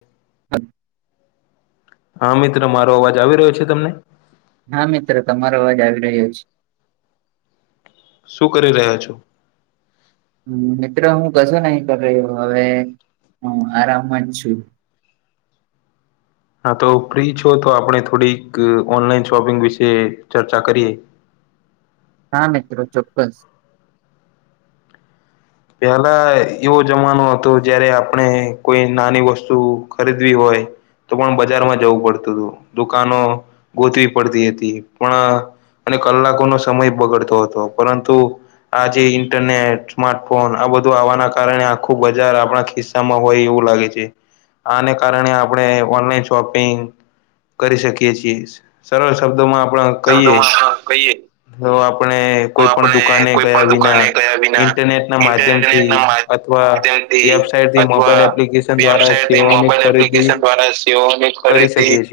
હ હ. હા મિત્ર મારો અવાજ આવી રહ્યો છે તમને? હા મિત્ર તમારો અવાજ આવી રહ્યો છે. શું કરી રહ્યા છો? મિત્ર હું કશું નહી કરી રહ્યો હવે હું આરામમાં જ છું. હા તો ફ્રી છો તો આપણે થોડીક અહ ઓનલાઈન શોપિંગ વિશે ચર્ચા કરીએ. હા મિત્ર ચોક્કસ. પેલા એવો જમાનો હતો જયારે આપણે કોઈ નાની વસ્તુ ખરીદવી હોય. તો પણ બજારમાં જવું પડતું હતું દુકાનો ગોતવી પડતી હતી પણ અહ અને કલાકોનો સમય બગડતો હતો પરંતુ આ જે ઇન્ટરનેટમાર્ટ ફોન આ બધું આવવાના કારણે આખું બજાર આપણા ખિસ્સામાં હોય એવું લાગે છે. આને કારણે આપણે ઓનલાઈન શોપિંગ કરી શકીએ છીએ સરળ શબ્દોમાં આપડા શબ્દો માં આપડા કહીએ આપણે તો કોઈ પણ આપણે દુકાને કોઈ ગયા પણ વિના દુકાને ગયા વિના ઇન્ટરનેટના ઇન્ટરનેટ માધ્યમથી ના અથવા માધ્યમથી વેબસાઇટથી અથવા મોબાઈલ એપ્લિકેશન દ્વારા વેબસાયટથી સેવાઓની મોબાઈલ ખરીદી એપ્લિકેશન દ્વારા સેવાઓની કરી ખરીદી શકીએ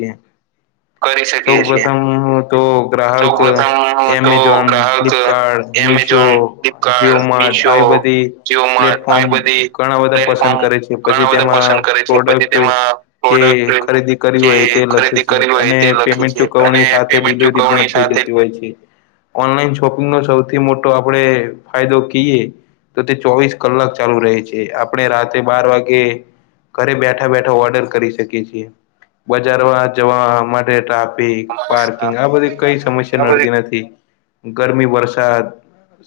કરી શકીએ છીએ. હમ્મ હો તો ગ્રાહક સૌ પ્રથમ તો એમેઝોન ગ્રાહક ફ્લિપકાર્ટ મીશો એમેઝોન ફ્લિપકાર્ટ જીઓમાર્ટ આવી મીશો બધી જીઓ માર્ટ પ્લેટફોર્મ આવી બધી ઘણા બધા પસંદ પ્લેટફોર્મ કરે છે પછી ઘણા બધા તેમાં પસંદ કરે છે પછી તેમાં પ્રોડક્ટ જે પ્રોડક્ટ ખરીદી કરી જે હોય તે લખે ખરીદી છે કરી હોય અને તે લખે પેમેન્ટ છે અને ચુકવણી સાથ તે પેમેન્ટ ડિલિવરી પણ ચુકવણી થઈ સાથે જતી હોય. એ છે ઓનલાઇન શપિંગ નો સૌથી મોટો આપણે ફાયદો કિયે તો તે ચોવીસ કલાક ચાલુ રહે છે આપણે રાત્રે બાર વાગે ઘરે બેઠા બેઠા ઓર્ડર કરી શકીએ છીએ બજારમાં જવા માટે ટ્રા ટેબપાર્કિંગ આ બધી કઈ સમસ્યા નડતી નથી ગરમી વરસાદ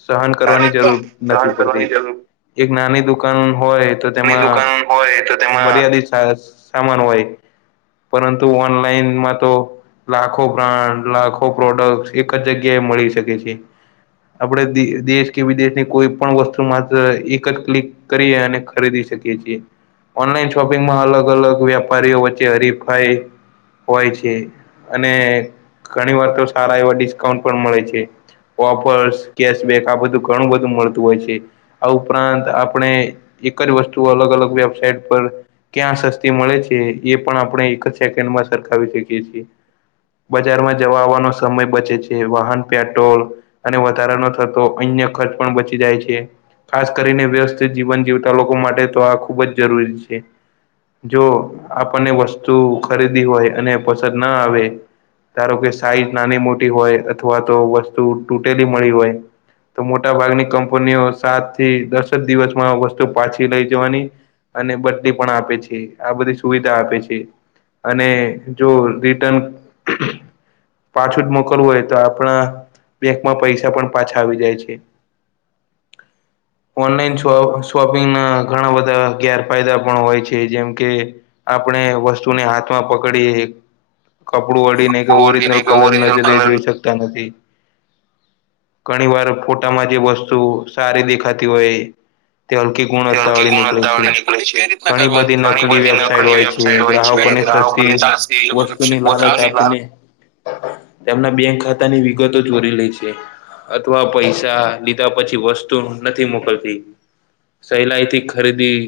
સહન કરવાની જરૂર સહન નથી પડતી કરવાની જરૂર એક નાની દુકાન હોય તો ની તેમાં દુકાન હોય તો તેમાં મર્યાદિત સ-સામાન હોય પરંતુ ઓનલાઈનમાં તો લાખો બ્રાન્ડ લાખો પ્રોડક્ટ્સ એક જ જગ્યા મળી શકે છે. આપડે દે-દેશ કે વિદેશની કોઈ પણ વસ્તુ માત્ર એક જ ક્લિક કરીએ અને ખરીદી શકીએ છીએ. ઓનલાઈન શોપિંગમાં અલગ અલગ વ્યાપારીઓ વચ્ચે હરીફાઈ હોય છે અને ઘણી વાર તો સારા એવા ડિસ્કાઉન્ટ પણ મળે છે. ઓફર્સ કેશબેક આ બધું ઘણું બધું મળ તું હોય છે આ ઉપરાંત આપણે એક જ વસ્તુ અલગ અલગ વેબસાઇટ પર ક્યાં સસ્તી મળે છે એ પણ આપણે એક જ સેકન્ડમાં સરખાવી શકીએ છીએ. બજારમાં જવા આવવાનો સમય બચે છે વાહન પેટ્રોલ અને વધારા નો થતો અન્ય ખર્ચ પણ બચ જાય છે ખાસ કરીને વ્યવસ્થિત જીવન જીવતા લોકો માટે તો આ ખુબ જ જરૂરી છે. જો આપણને વસ્તુ ખરીદી હોય અને પસંદ ના આવે ધારો કે સાઈઝ નાની મોટી હોય અથવા તો વસ્તુ તૂટેલી મળી હોય તો મોટા ભાગની કંપનીઓ સાત થી દસ જ દિવસમાં વસ્તુ પાછી લઈ જવાની અને બદલી પણ આપે છે આ બધી સુવિધા આપે છે. અને જો રિટૅન પાછું જ મોકલવું હોય તો આપણા બેંકમાં પૈસા પણ પાછા આવી જાય છે. [inaudible] ઓનલાઈન શો શોપિંગના ઘણા બધા ગેરફાયદા પણ હોય છે જેમ કે આપણે વસ્તુને હાથમાં પકડી કપડું અડીને કે કપડું ઓરિજનલ ઓળીને કે કલર ઓરિજિનલ નજરે કલર જોઈ શક શકતા નથી ઘણી વાર ફોટામાં જે વસ્તુ તુ સારી દેખાતી હોય તે હલકી તે ગુણવત્તા હલકી વાળી નીકળે છે ગુણવત્તાવાળી નીકળે છે એ ઘણી બધી ઘણી નકલી બધી વેબસાઇટ નકલી હોય છે વેબસાઇટ હોય છે ગ્રાહકોને સસ્તી ગ્રાહકોને સાચી વસ્તુની લાલચ આપીને તેમના બેંક ખાતાની વિગતો ચોરી લે છે અથવા પૈસા તા પછી વસ્તુ નથી મોકલતી સહેલાઈ થી ખરીદી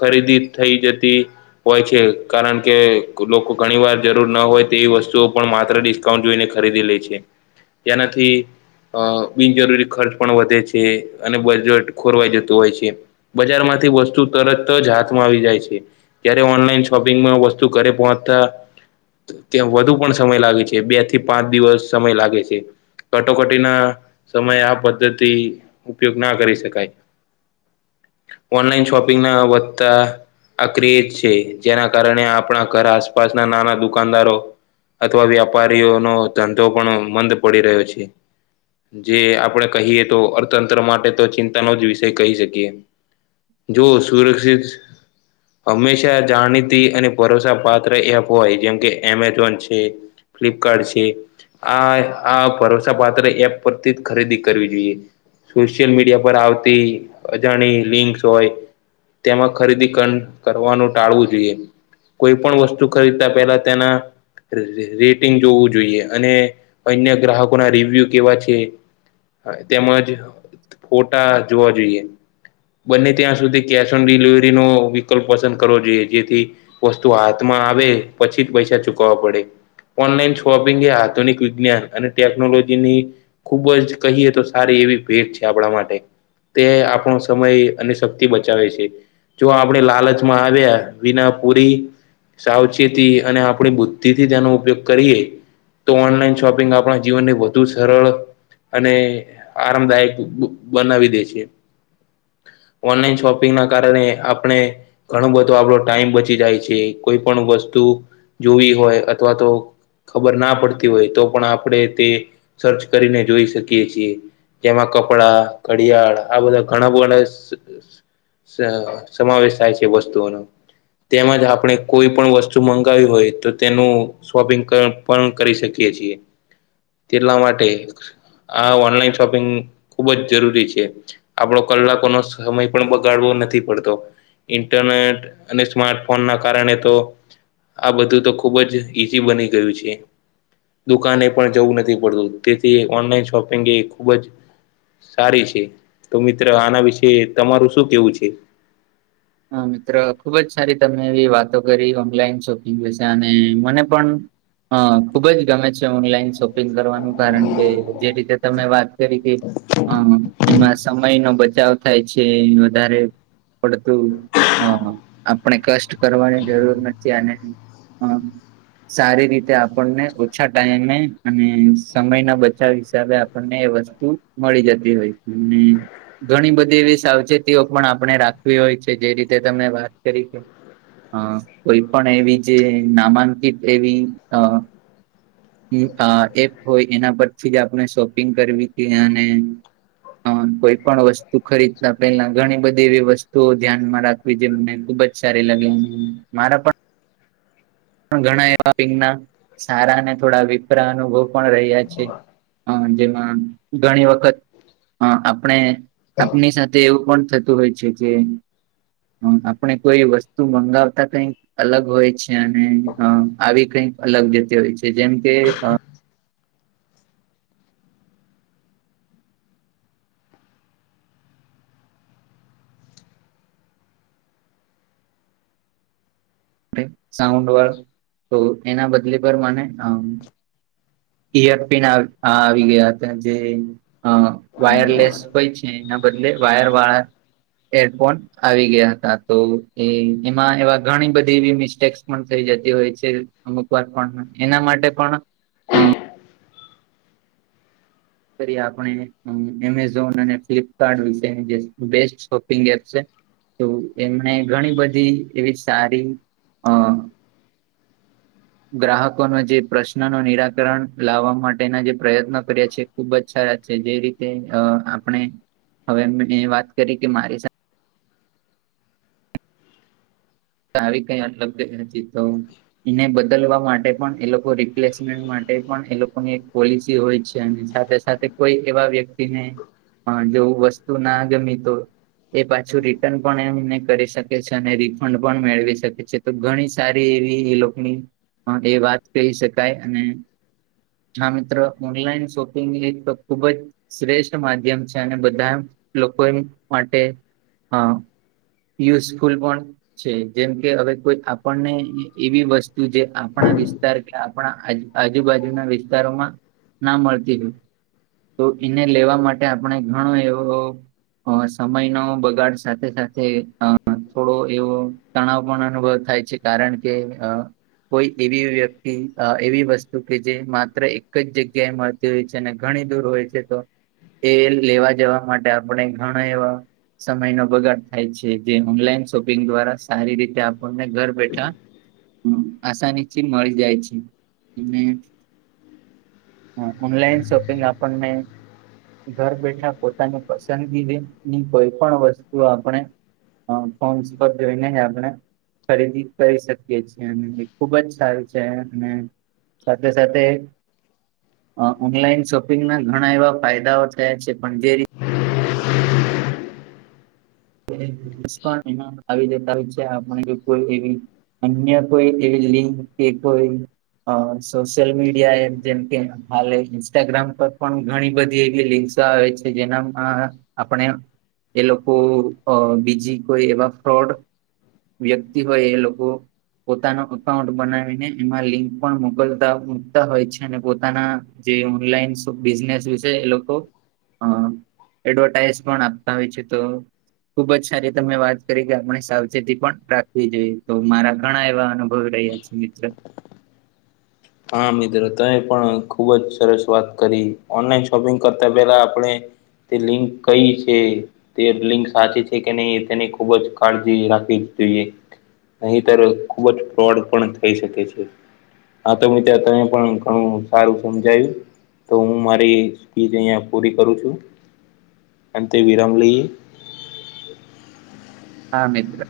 ખરીદી થઈ જતી હોય છે કારણ કે લોકો ઘણી વાર જરૂર ન હોય તેવી વસ્તુઓ પણ માત્ર ડિસ્કાઉન્ટ જોઈને ખરીદી લે છે તેનાથી અ બિનજરૂરી ખર્ચ પણ વધે છે અને બજેટ ખોરવાઈ જતું હોય છે. બજારમાંથી વસ્તુ તરત જ હાથમાં આવી જાય છે. જયારે ઓનલાઈન શોપિંગમાં વસ્તુ ઘરે પહોંચતા ત્યાં વધુ પણ સમય લાગે છે બે થી પાંચ દિવસ સમય લાગે છે. કટોકટીના સમયે આ પદ્ધતિ ઉપયોગ ના કરી શકાય ઓનલાઈન શોપિંગ ના વધતા આક્રયિત છે જેના કારણે આપણા ઘર આસપાસના નાના દુકાનદારો અથવા વ્યાપારીઓનો ધંધો પણ મંદ પડી રહ્યો છે. જે આપણે કહીએ તો અર્થતંત્ર માટે તો ચિંતાનો જ વિષય કહી શકીએ જો સુરક્ષિત હંમેશા જાણીતી અને ભરોસા પાત્ર એપ હોય જેમકે એમેઝોન છે ફ્લિપકાર્ટ છે આ આ ભરોસા પાત્ર એપ પરથી જ ખરીદી કરવી જોઈએ સોશિયલ મીડિયા પર આવતી અજાણી લિંકસ હોય તેમાં ખરીદી કળ કરવાનું ટાળવું જોઈએ. કોઈ પણ વસ્તુ ખરીદતા પેલા તેના રી રી રિટિંગ જોવું જોઈએ અને અન્ય ગ્રાહકો ના રિવ્યુ કેવા છે હ તેમજ ફોટા જોવા જોઈએ. બંને ત્યાં સુધી કેશ ઓન ડિલિવરીનો વિકલ્પ પસંદ કરવો જોઈએ જેથી વસ્તુ હાથમાં આવે પછી જ પૈસા ચુકવવા પડે. ઓનલાઈન શોપિંગ એ આધુનિક વિજ્ઞાન અને ટેકનોલોજી ની ખૂબ જ કહીએ તો સારી એવી ભેટ છે આપણા માટે તે આપણો સમય અને શક્તિ બચાવે છે. જો આપણે લાલચમાં આવ્યા બિના પૂરી સાવચેતી અને આપણી બુદ્ધિથી તેનો ઉપયોગ કરીએ. તો ઓનલાઈન શોપિંગ આપણા જીવનને વધુ સરળ અને આરામદાયક બનાવી દે છે. ઓનલાઈન શોપિંગ ના કારણે આપડે ઘણો બધો આપણો ટાઈમ બચી જાય છે કોઈ પણ વસ્તુ જોવી હોય અથવા તો ખબર ના પડતી હોય તો પણ આપણેે તે સર્ચ કરીને જોઈ શકીએ છીએ જેમાં કપડા ઘડિયાળ આ બધા ઘણા બધા સમાવેશ થાય છે વસ્તુઓનો તેમજ આપણે કોઈ પણ વસ્તુ મંગાવી હોય તો તેનું શોપિંગ પણ કરી શકીએ છીએ તેટલા માટે આ ઓનલાઈન શોપિંગ ખુબ જ જરૂરી છે આપડો કલાકો નો સમય પણ બગાડવો નથી પડતો ઇન્ટરનેટ અને સ્માર્ટફોન ના કારણે તો તો બધુ તો ખૂબ જ ઈઝી બની ગયું છે દુકાને એ પણ જવું નથી પડતું તેથી ઓનલાઈન શોપિંગ એ ખૂબ જ સારી છે તો મિત્ર આના વિશે તમારું શું કેવું છે હ મિત્રો ખુબ જ સારી તમે એવી વાતો કરી ઓનલાઈન શોપિંગ વિશે અને મને પણ હા ખુબ જ ગમે છે ઓનલાઇન શોપ શોપિંગ કરવાનું કારણ કે જે રીતે તમે કરી કે એમાં સમય નો બચાવ થાય છે એ વધારે હ પડતું આપણે કષ્ટ કરવાની જરૂર નથી અને સારી રીતે આપણને ઓછા ટાઈમે અને સમય ના બચાવ હિસાબે તમને એ વસ્તુ મળી જતી હોય છે ઘણી બધી એવી સાવચેતીઓ પણ આપણે રાખવી હોય છે જે રીતે તમે વાત કરી કે અ કોઈ પણ એવી જે નામાંકિત એવી અ હ આ એપ હોય એના પરથી જ આપણે શોપિંગ કરવી છે અને હ કોઈ પણ વસ્તુ ખરીદતા પેલા ઘણી બધી એવી વસ્તુઓ ધ્યાનમાં રાખ જે મને ખુબ જ સારી લાગી મારા પણ પણ ઘણા એવા વિંગના સારા ને થોડા વિપરા અનુભવ પણ રહ્યા છે હ જેમાં ઘણી વખત હા આપણે આપની સાથે એવું પણ થતું હોય છે કે હ આપણે કોઈ વસ્તુ મંગાવતા કઈક અલગ હોય છેમ અને આવી કઈક અલગ જતી હોય છે જેમ કે સાઉન્ડ વાળ તો એના બદલે પર મને ઈયરપિન આ-આવી ગયા હતા જે અ વાયરલેસ હોય છે એના બદલે વાયર વાળા હેડફોન આવી ગયા હતા તો એ એમાં એવા ઘણી બધી એવી મિસ્ટેક પણ થઈ જતી હોય છે અમુક વાર પણ એના માટે પણ કરી આપણે અને એમેઝોન અને ફ્લિપકાર્ડ વિશેની જે બેસ્ટ શોપિંગ એપ છે તો એમને ઘણી બધી એવી સારી અ હ [inaudible] ગ્રાહકોનો જે પ્રશ્ન નો નિરાકરણ લાવવા માટેના જે પ્રયત્નો કર્યા છે ખુબ જ સારા છે જે રીતે આપણે હવે મે વાત કરી કે મારી સાથે સારી કઈ [unintelligible] નથી તો એને બદલવા માટે પણ એ લોકો રિપ્લેસમેન્ટ માટે પણ એ લોકોની એક પોલિસી હોય છે અને સાથે સાથે કોઈ એવા વ્યક્તિને જો વસ્તુ ના ગમી તો એ પાછું રિટર્ન પણ એને કરી શકે છે અને રિફંડ પણ મેળવી શકે છે તો ઘણી સારી એવી એ લોકોની એ વાત કહી શકાય અને હા મિત્ર ઓનલાઈન શોપિંગ એક તો ખૂબ જ શ્રેષ્ઠ માધ્યમ છે અને બધા લોકો માટે અ યુઝફુલ પણ છે જેમ કે હવે કોઈ આપણને એવી વસ્તુ જે આપણા વિસ્તાર આપણા આજુબાજુના વિસ્તારોમાં ના મળતી હોય. તો એને લેવા માટે આપણે ઘણો એવો અ સમયનો બગાડ સાથે સાથે અ થોડો એવો તણાવ પણ અનુભવ છે કારણ કે કોઈ એવી વ્યક્તિ એવી વસ્તુ કે જે માત્ર એક જ જગ્યાએ મળ તી હોય છે અને ઘણી દૂર હોય છે તો એ લેવા જવા માટે આપણે ઘણા એવા સમયનો બગાડ થાય છે જે ઓનલાઈન શોપિંગ દ્વારા સારી રીતે આપણને ઘર બેઠા હ આસાનીથી મળી જાય છે અને અ ઓનલાઈન શોપિંગ આપણને ઘર બેઠા પોતાની પસંદગીની કોઈ પણ વસ્તુ આપણે હા કોન [unintelligible] આપણે ખરીદી કરી શકીએ છીએ અને એ ખુબ જ સારી છે અને સાથે સાથે અ ઓનલાઈન શોપિંગમાં ઘણા એવા ફાયદાઓ થયા છે પણ જે રી તે [unintelligible] આવી જતા હોય છે આપ જો કોઈ એવી અન્ય કોઈ એવી લિંક કે કોઈ અ સોશિયલ મીડિયા એપ જેમ કે હાલે ઇન્સ્ટાગ્રામ પર પણ ઘણી બધી એવી લિંક્સો આવે છે જેનામાં આપણે એ લોકો અ બીજી કોઈ એવા ફ્રોડ વ્યક્તિ હોય એ લોકો પોતાનો અકાઉન્ટ બનાવીને એમાં લિંક પણ મોકલતા મુકતા હોય છે અને પોતાના જે ઓનલાઈન બિઝનેસ વિશે એ લોકો હ એડવર્ટાઈઝ પણ આપતા હોય છે તો ખુબ જ સારી તમે વાત કરી કે આપણે સાવચેતી પણ રાખવી જોઈએ તો મારા ઘણા એવા અનુ ભવ રહીયા છે મિત્ર. હા મિત્રો તમે પણ ખુબ જ સરસ વાત કરી ઓનલાઈન શોપિંગ કરતા પહેલા આપણે તે લિંક કઈ છે. તે લિંક સાચી છે કે નહીં તેની ખુબ જ કાળજી રાખવી જ જોઈએ. નહીતર ખુબ જ ફ્રોડ પણ થઈ શકે છે. હા તો મિત્ર તને પણ ઘણું સારું સમજાયું. તો હું મારી સ્પીચ અહયા પૂરી કરું છું, અંતે વિરામ લઈએ. હા મિત્ર.